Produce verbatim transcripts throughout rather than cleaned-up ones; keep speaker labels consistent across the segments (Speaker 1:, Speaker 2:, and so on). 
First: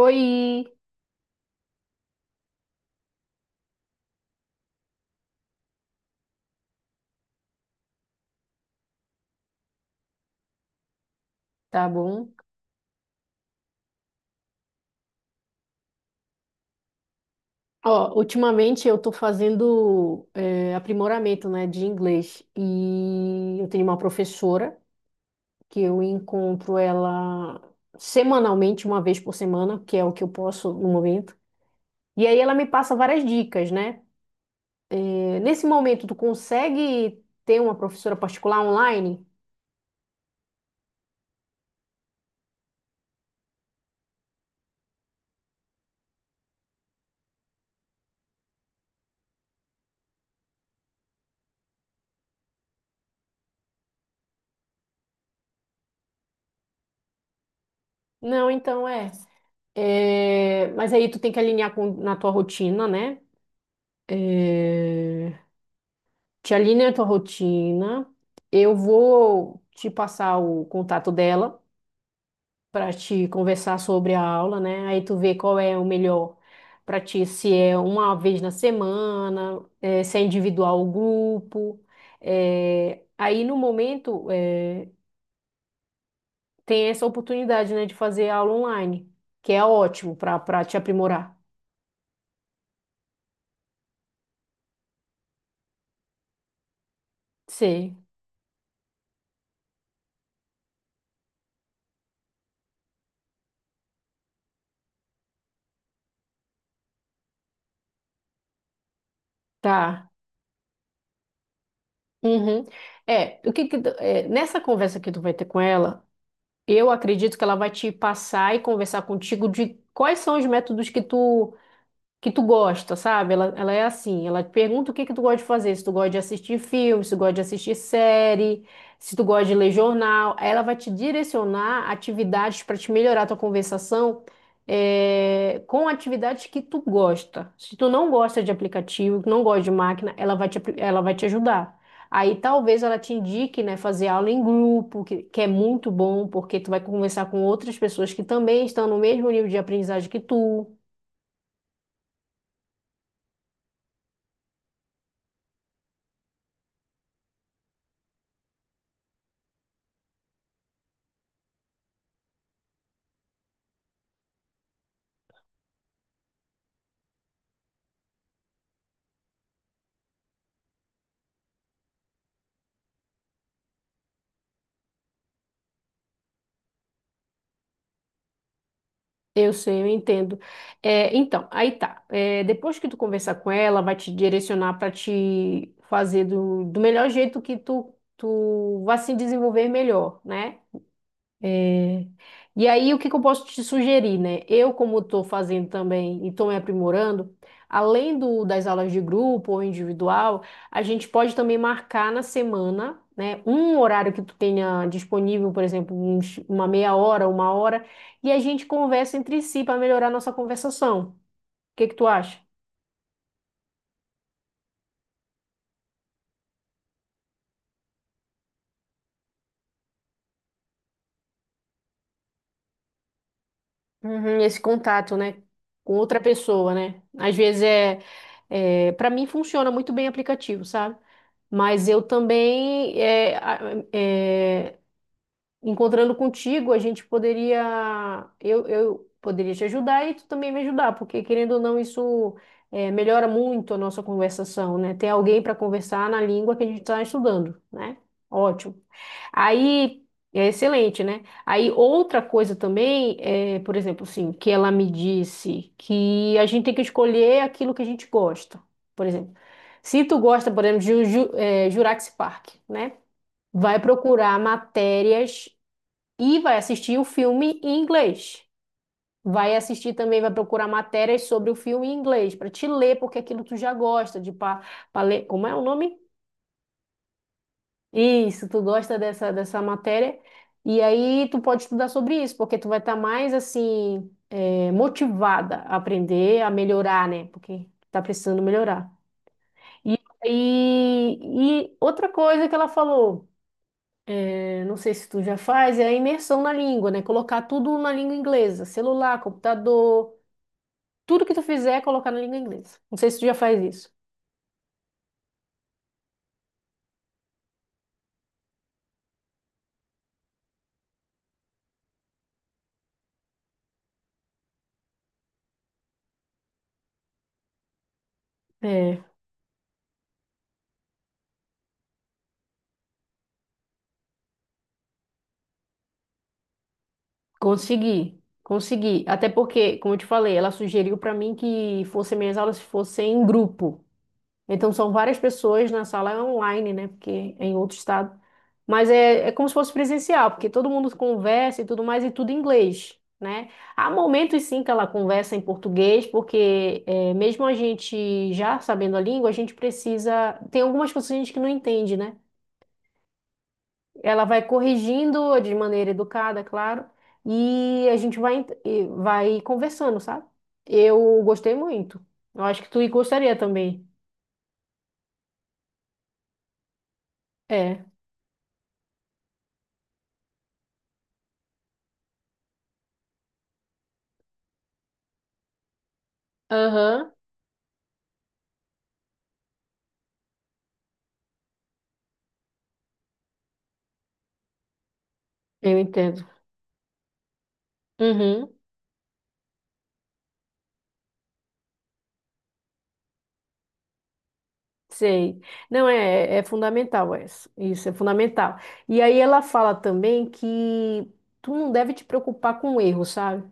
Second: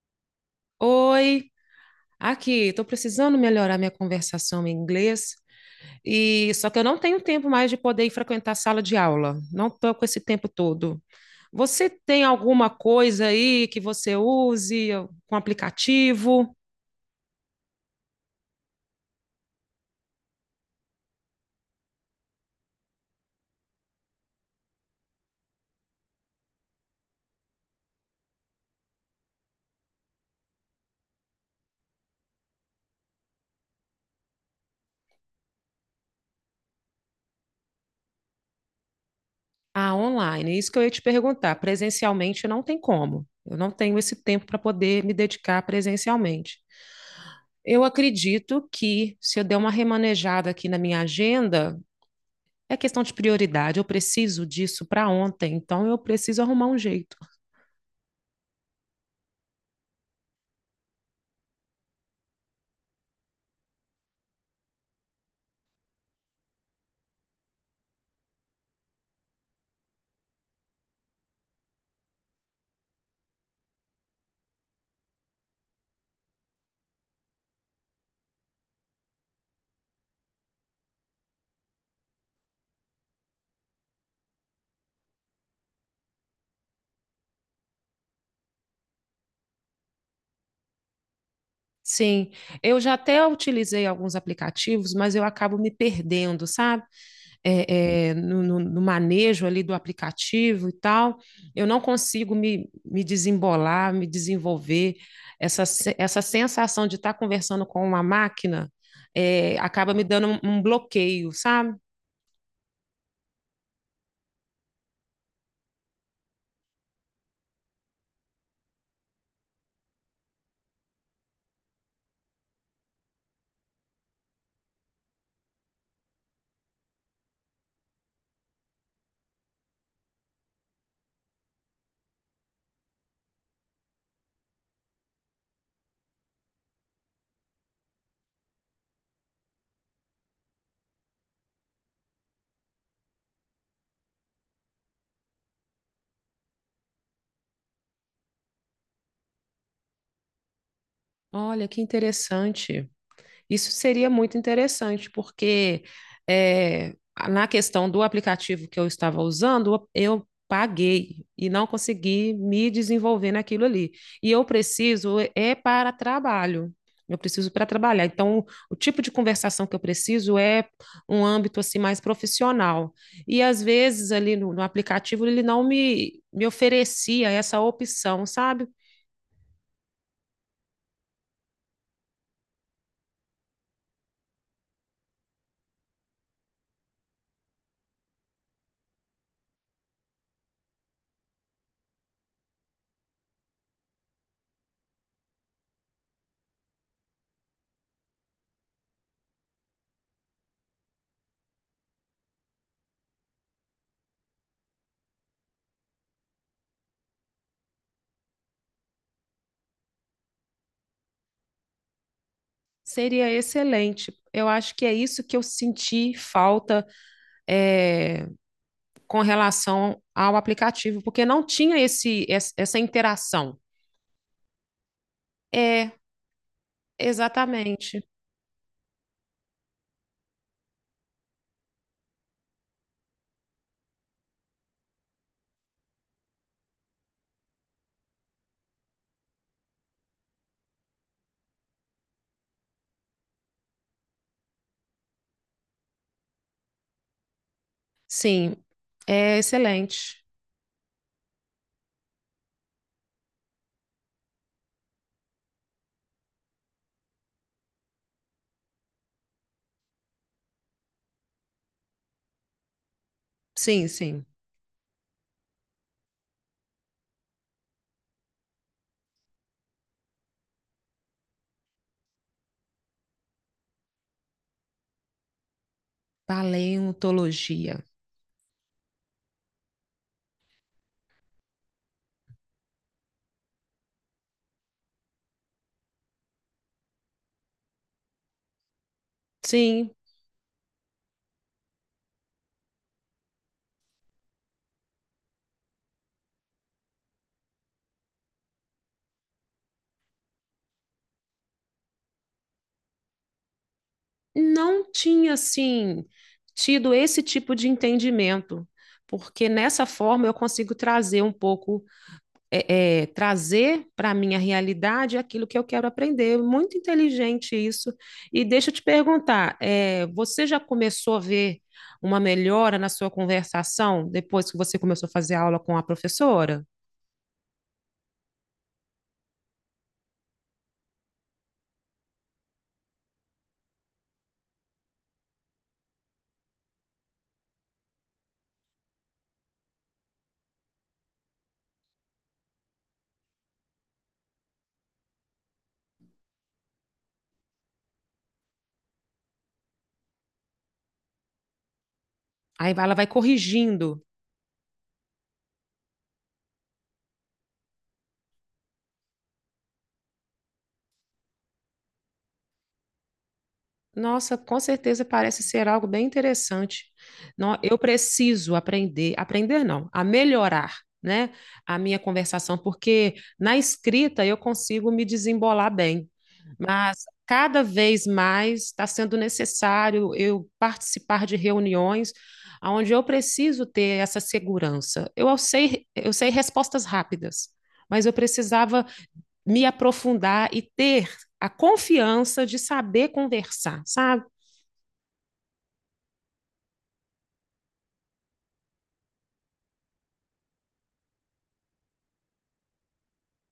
Speaker 1: Oi,
Speaker 2: Oi, aqui, estou precisando melhorar minha conversação em inglês e só que eu não tenho tempo mais de poder ir frequentar a sala de aula. Não estou com esse tempo todo.
Speaker 1: tá
Speaker 2: Você tem
Speaker 1: bom?
Speaker 2: alguma coisa aí que você use com aplicativo?
Speaker 1: Ó, ultimamente eu tô fazendo eh, aprimoramento, né, de inglês e eu tenho uma professora que eu encontro ela semanalmente, uma vez por semana, que é o que eu posso no momento. E aí ela me passa várias dicas, né? Eh, nesse momento, tu consegue ter uma professora particular online?
Speaker 2: Ah, online. Isso que eu ia te perguntar. Presencialmente não tem como. Eu não tenho esse tempo para poder me dedicar presencialmente. Eu acredito que se eu der uma remanejada aqui na minha agenda. É questão de prioridade. Eu preciso disso para ontem, então eu preciso arrumar um jeito.
Speaker 1: Não, então é. É, mas aí tu tem que alinhar com, na tua rotina, né? É, te alinha a tua rotina. Eu vou te passar o contato dela para te conversar sobre a aula, né? Aí tu vê qual é o melhor para ti, se é uma vez na semana, eh, se é individual ou grupo. Eh, aí no momento eh, tem essa oportunidade, né, de fazer aula online, que é ótimo para para te aprimorar.
Speaker 2: Sim, eu já até utilizei alguns aplicativos, mas eu acabo me perdendo, sabe?
Speaker 1: Sim,
Speaker 2: É, é, no, no- no manejo ali do aplicativo e tal. Eu não consigo me, me desembolar, me desenvolver. Essa, se- Essa sensação de estar conversando com uma máquina, é, acaba me
Speaker 1: tá.
Speaker 2: dando um, um bloqueio, sabe?
Speaker 1: Uhum. É, o que que tu- é, nessa conversa que tu vai ter com ela, eu acredito que ela vai te passar e conversar contigo de quais são os métodos que tu que tu gosta, sabe? Ela, ela é assim, ela te pergunta o que que tu gosta de fazer, se tu gosta de assistir filme, se tu gosta de assistir série, se tu gosta de ler jornal, aí ela vai te direcionar atividades para te melhorar a tua conversação eh, com atividades que tu gosta. Se tu não gosta de aplicativo, não gosta de máquina, ela vai te, apli- ela vai te ajudar. Aí talvez ela te indique, né, fazer aula em grupo, que, que é muito bom, porque tu vai conversar com outras pessoas que também estão no mesmo nível de aprendizagem que tu.
Speaker 2: Olha, que interessante. Isso seria muito interessante, porque eh, na questão do aplicativo que eu estava usando, eu paguei e não consegui me desenvolver naquilo ali. E eu preciso eh, é para trabalho. Eu preciso para trabalhar. Então, o tipo de conversação que eu preciso é um âmbito assim mais profissional. E às vezes ali no, no aplicativo ele não me, me oferecia essa opção, sabe?
Speaker 1: Eu sei, eu entendo. É, então, aí tá. É, depois que tu conversar com ela, vai te direcionar para te fazer do, do melhor jeito que tu, tu vai se desenvolver melhor, né? E aí, o que que eu posso te sugerir, né? Eu, como estou fazendo também e estou me aprimorando, além do, das aulas de grupo ou individual, a gente pode também marcar na semana, né, um horário que tu tenha disponível, por exemplo, uns- uma meia hora, uma hora, e a gente conversa entre si para melhorar a nossa conversação. O que que tu acha?
Speaker 2: Seria excelente. Eu acho que é isso que eu senti falta é, com relação ao aplicativo, porque não tinha esse, es- essa interação.
Speaker 1: Uhum, esse contato, né,
Speaker 2: É,
Speaker 1: com outra pessoa, né? Às vezes é,
Speaker 2: exatamente.
Speaker 1: é para mim funciona muito bem aplicativo, sabe? Mas eu também é, a- é, encontrando contigo, a gente poderia, eu, eu poderia te ajudar e tu também me ajudar, porque querendo ou não, isso eh, melhora muito a nossa conversação, né? Ter alguém para conversar na língua que a gente está estudando, né?
Speaker 2: Sim,
Speaker 1: Ótimo.
Speaker 2: é
Speaker 1: Aí
Speaker 2: excelente.
Speaker 1: é excelente, né? Aí outra coisa também é, por exemplo, assim, que ela me disse que a gente tem que escolher aquilo que a gente gosta. Por exemplo, se tu gosta, por exemplo, de Ju- Ju- eh, Jurassic Park, né? Vai
Speaker 2: Sim, sim.
Speaker 1: procurar matérias e vai assistir o filme em inglês. Vai assistir também, vai procurar matérias sobre o filme em inglês, para te ler, porque aquilo tu já gosta de pa, pa ler. Como é o nome?
Speaker 2: Paleontologia.
Speaker 1: Isso, tu gosta dessa, dessa matéria. E aí tu pode estudar sobre isso, porque tu vai estar mais assim, eh, motivada a aprender, a melhorar, né? Porque tá precisando melhorar.
Speaker 2: Sim,
Speaker 1: E, e, e outra coisa que ela falou, eh, não sei se tu já faz, é a imersão na língua, né? Colocar tudo na língua inglesa, celular, computador. Tudo que tu fizer é colocar na língua inglesa. Não sei se tu já faz isso.
Speaker 2: não tinha, assim, tido esse tipo de entendimento, porque nessa forma eu consigo trazer um pouco é, é, trazer para a minha realidade aquilo que eu quero aprender. Muito inteligente isso. E deixa eu te
Speaker 1: É,
Speaker 2: perguntar, é, você já começou a ver uma melhora na sua conversação depois que você começou a fazer aula com a professora?
Speaker 1: consegui, consegui. Até porque, como eu te falei, ela sugeriu pra mim que fossem minhas aulas fossem em grupo. Então são várias pessoas na sala é online, né? Porque é em outro estado. Mas é, é como se fosse presencial, porque todo mundo conversa e tudo mais, e tudo em inglês, né? Há momentos sim que ela conversa em português, porque é, mesmo a gente já sabendo a língua, a gente precisa. Tem algumas coisas que a gente que não entende, né?
Speaker 2: Aí ela vai corrigindo.
Speaker 1: Ela vai corrigindo de maneira educada, claro, e a gente vai, ent- e vai conversando, sabe? Eu gostei muito. Eu acho que tu gostaria também.
Speaker 2: Nossa, com certeza parece ser algo bem interessante. Não, eu
Speaker 1: É.
Speaker 2: preciso aprender, aprender não, a melhorar, né, a minha conversação, porque na escrita eu consigo me desembolar bem, mas
Speaker 1: Aham,
Speaker 2: cada vez mais está sendo necessário eu participar de reuniões onde eu preciso ter essa segurança. Eu
Speaker 1: eu
Speaker 2: sei, eu
Speaker 1: entendo.
Speaker 2: sei respostas rápidas, mas eu
Speaker 1: Uhum,
Speaker 2: precisava me aprofundar e ter a confiança de saber conversar, sabe?
Speaker 1: sei. Não, é, é fundamental essa. Isso é fundamental. E aí ela fala também que tu não deve te preocupar com o erro, sabe?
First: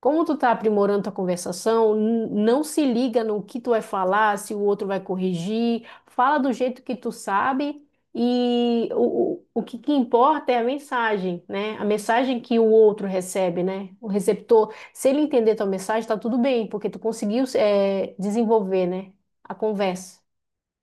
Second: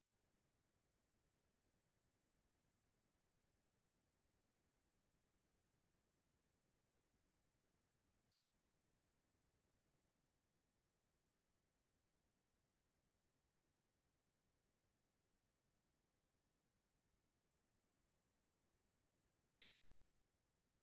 Speaker 1: Como tu tá aprimorando tua conversação, n- não se liga no que tu vai falar, se o outro vai corrigir. Fala do jeito que tu sabe e o, o, o que, que importa é a mensagem, né? A mensagem que o outro recebe, né? O receptor, se ele entender tua mensagem, tá tudo bem, porque tu conseguiu, eh, desenvolver, né? A conversa.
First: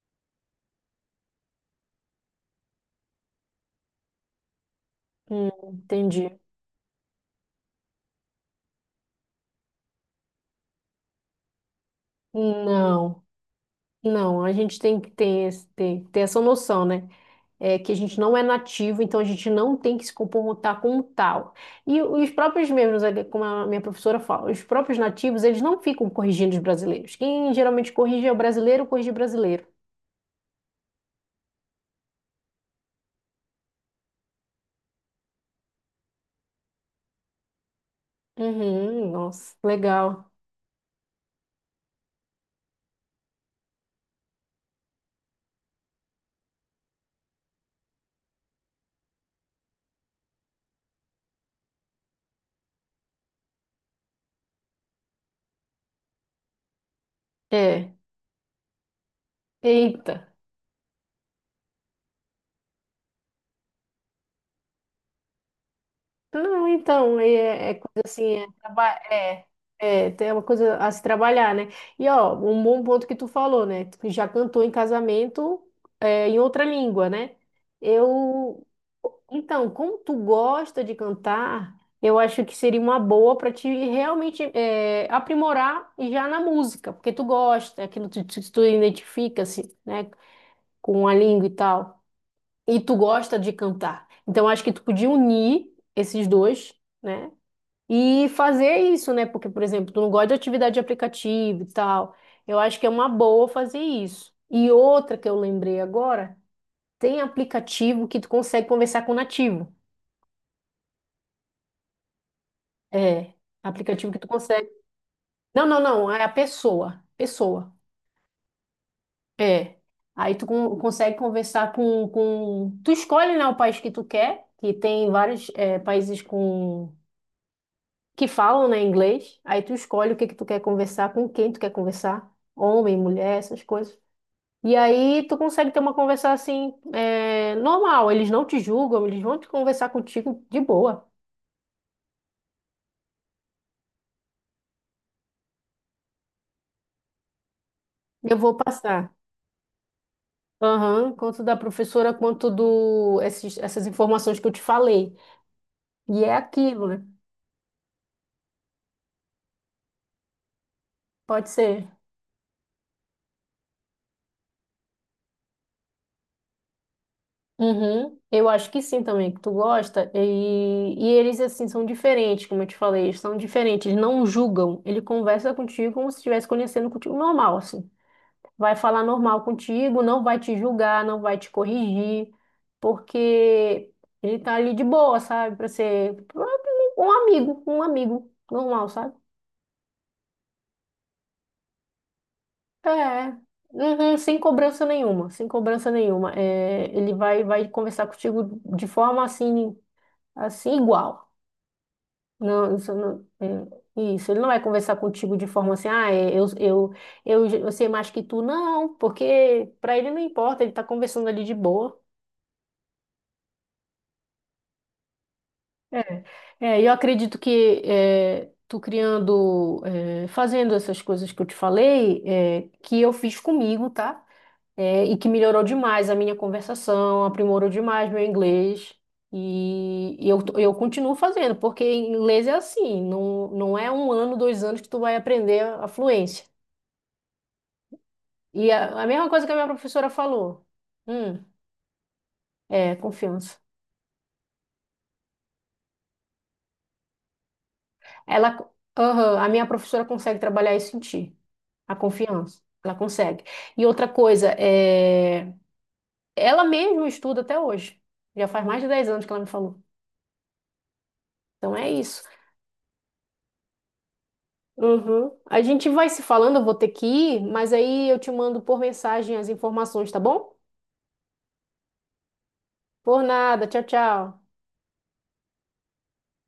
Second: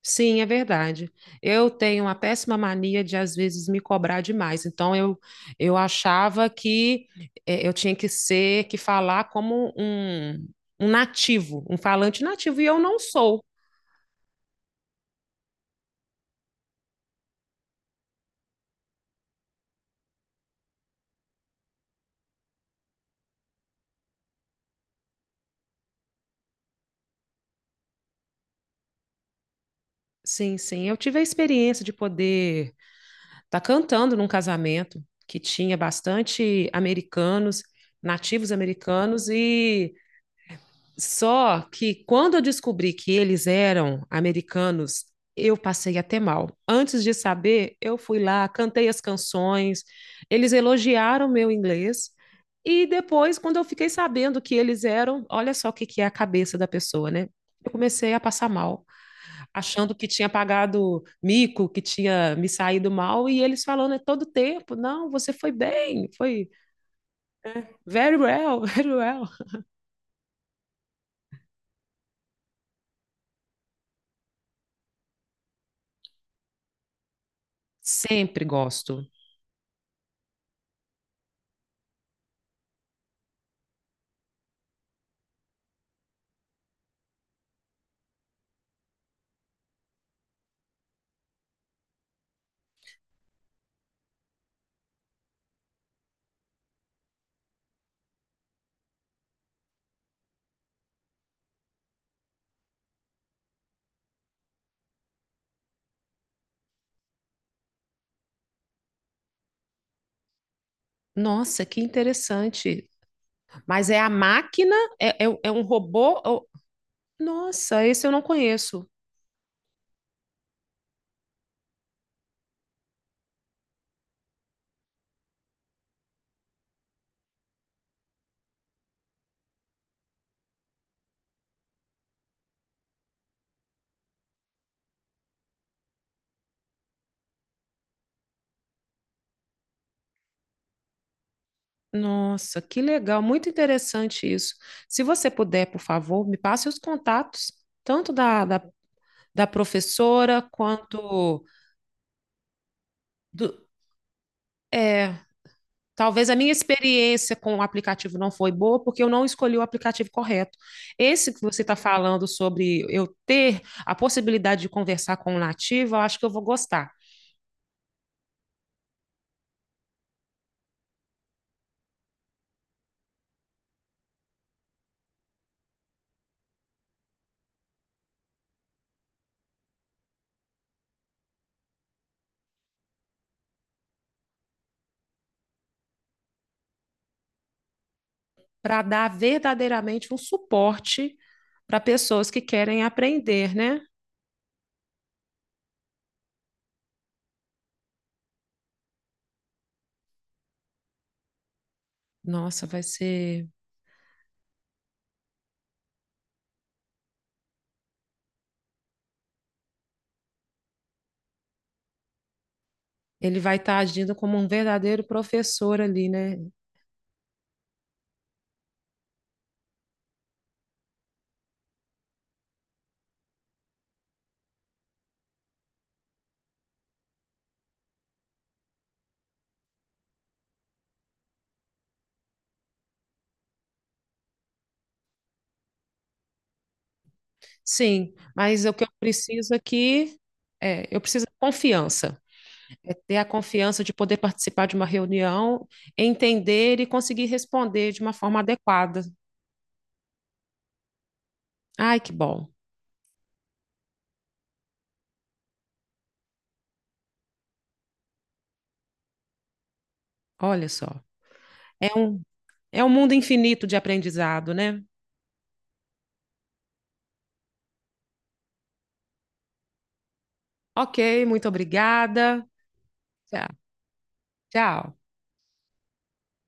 Speaker 2: Sim, é verdade. Eu tenho uma péssima mania de às vezes me cobrar demais. Então eu
Speaker 1: Hum,
Speaker 2: eu
Speaker 1: entendi.
Speaker 2: achava que eh, eu tinha que ser, que falar como um, um nativo, um falante nativo, e eu não
Speaker 1: Não,
Speaker 2: sou.
Speaker 1: não, a gente tem que ter, esse- ter, ter essa noção, né? É, que a gente não é nativo, então a gente não tem que se comportar como tal. E os próprios mesmos, como a minha professora fala, os próprios nativos, eles não ficam corrigindo os brasileiros. Quem geralmente corrige é o brasileiro, corrige o brasileiro.
Speaker 2: Sim, sim. Eu tive a experiência de poder estar cantando num casamento que tinha bastante americanos, nativos
Speaker 1: Uhum,
Speaker 2: americanos,
Speaker 1: nossa,
Speaker 2: e
Speaker 1: legal.
Speaker 2: só que quando eu descobri que eles eram americanos, eu passei até mal. Antes de saber, eu fui lá, cantei as canções, eles elogiaram meu inglês. E depois, quando eu fiquei sabendo que eles eram, olha só o que que é a cabeça da pessoa, né? Eu
Speaker 1: É,
Speaker 2: comecei a passar mal, achando que tinha
Speaker 1: eita.
Speaker 2: pagado mico, que tinha me saído mal, e eles falando é todo tempo, não, você foi bem, foi
Speaker 1: Não, então, é, é coisa
Speaker 2: very
Speaker 1: assim, é,
Speaker 2: well,
Speaker 1: traba-
Speaker 2: very well.
Speaker 1: é, é, tem uma coisa a se trabalhar, né? E, ó, um bom ponto que tu falou, né? Tu já cantou em casamento, é, em outra língua, né?
Speaker 2: Sempre
Speaker 1: Eu,
Speaker 2: gosto.
Speaker 1: então, como tu gosta de cantar, eu acho que seria uma boa para te realmente é, aprimorar já na música, porque tu gosta, aquilo que tu, tu identifica, assim, né? Com a língua e tal e tu gosta de cantar. Então acho que tu podia unir esses dois, né? E fazer isso, né? Porque, por exemplo, tu não gosta de atividade de aplicativo e tal. Eu acho que é uma boa fazer isso. E outra que eu lembrei agora, tem aplicativo que tu consegue conversar com o nativo.
Speaker 2: Nossa, que interessante.
Speaker 1: É,
Speaker 2: Mas é a
Speaker 1: aplicativo que tu consegue.
Speaker 2: máquina? É, é, é um
Speaker 1: Não, não, não,
Speaker 2: robô?
Speaker 1: é a
Speaker 2: Ou-
Speaker 1: pessoa. Pessoa.
Speaker 2: nossa, esse eu não conheço.
Speaker 1: É. Aí tu con- consegue conversar com, com. Tu escolhe, né, o país que tu quer, que tem vários eh, países com que falam, né, inglês. Aí tu escolhe o que que tu quer conversar, com quem tu quer conversar, homem, mulher, essas coisas. E aí tu consegue ter uma conversa assim, é, normal. Eles não te julgam, eles vão te conversar contigo de boa.
Speaker 2: Nossa, que legal, muito interessante isso. Se você puder, por favor, me passe os contatos, tanto
Speaker 1: Eu
Speaker 2: da,
Speaker 1: vou
Speaker 2: da,
Speaker 1: passar.
Speaker 2: da professora
Speaker 1: Aham,
Speaker 2: quanto
Speaker 1: quanto da professora, quanto do
Speaker 2: do.
Speaker 1: esses- essas informações que eu te
Speaker 2: É,
Speaker 1: falei. E
Speaker 2: talvez
Speaker 1: é
Speaker 2: a minha
Speaker 1: aquilo, né?
Speaker 2: experiência com o aplicativo não foi boa, porque eu não escolhi o aplicativo correto. Esse que
Speaker 1: Pode
Speaker 2: você está
Speaker 1: ser.
Speaker 2: falando sobre eu ter a possibilidade de conversar com o nativo, eu acho que eu vou gostar.
Speaker 1: Uhum. Eu acho que sim também, que tu gosta. E, e eles, assim, são diferentes, como eu te falei, eles são diferentes, eles não julgam. Ele conversa contigo como se estivesse conhecendo contigo normal, assim. Vai falar normal contigo, não vai te julgar, não vai te corrigir, porque ele tá ali de boa, sabe? Pra ser um amigo, um amigo
Speaker 2: Para
Speaker 1: normal,
Speaker 2: dar
Speaker 1: sabe?
Speaker 2: verdadeiramente um suporte para pessoas que querem
Speaker 1: É,
Speaker 2: aprender, né?
Speaker 1: uhum, sem cobrança nenhuma, sem cobrança nenhuma. É, ele vai, vai conversar contigo de forma assim, assim igual.
Speaker 2: Nossa,
Speaker 1: Não,
Speaker 2: vai
Speaker 1: isso, não,
Speaker 2: ser.
Speaker 1: é, isso. Ele não vai conversar contigo de forma assim, ah, é, eu, eu, eu, eu sei mais que tu, não, porque para ele não importa, ele tá conversando ali de boa.
Speaker 2: Ele vai estar agindo como um verdadeiro professor ali,
Speaker 1: É,
Speaker 2: né?
Speaker 1: é, eu acredito que é, tu criando, é, fazendo essas coisas que eu te falei, é, que eu fiz comigo, tá? é, e que melhorou demais a minha conversação, aprimorou demais meu inglês. E, e eu, eu continuo fazendo, porque inglês é assim, não, não é um ano, dois anos que tu vai aprender a fluência.
Speaker 2: Sim, mas
Speaker 1: E
Speaker 2: o
Speaker 1: a,
Speaker 2: que eu
Speaker 1: a mesma coisa que
Speaker 2: preciso
Speaker 1: a minha professora
Speaker 2: aqui
Speaker 1: falou.
Speaker 2: é, eu preciso de
Speaker 1: Hum,
Speaker 2: confiança. É
Speaker 1: é,
Speaker 2: ter a
Speaker 1: confiança.
Speaker 2: confiança de poder participar de uma reunião, entender e conseguir responder de uma forma
Speaker 1: Ela,
Speaker 2: adequada.
Speaker 1: aham, a minha professora consegue trabalhar isso em ti, a
Speaker 2: Ai, que bom.
Speaker 1: confiança. Ela consegue. E outra coisa, é, ela mesma estuda até hoje. Já faz mais de dez anos que ela me falou.
Speaker 2: Olha só.
Speaker 1: Então
Speaker 2: É
Speaker 1: é
Speaker 2: um,
Speaker 1: isso.
Speaker 2: é um mundo infinito de aprendizado, né?
Speaker 1: Uhum. A gente vai se falando, eu vou ter que ir, mas aí eu te mando por mensagem as informações, tá bom?
Speaker 2: Ok, muito obrigada.
Speaker 1: Por
Speaker 2: Tchau.
Speaker 1: nada, tchau, tchau.
Speaker 2: Tchau.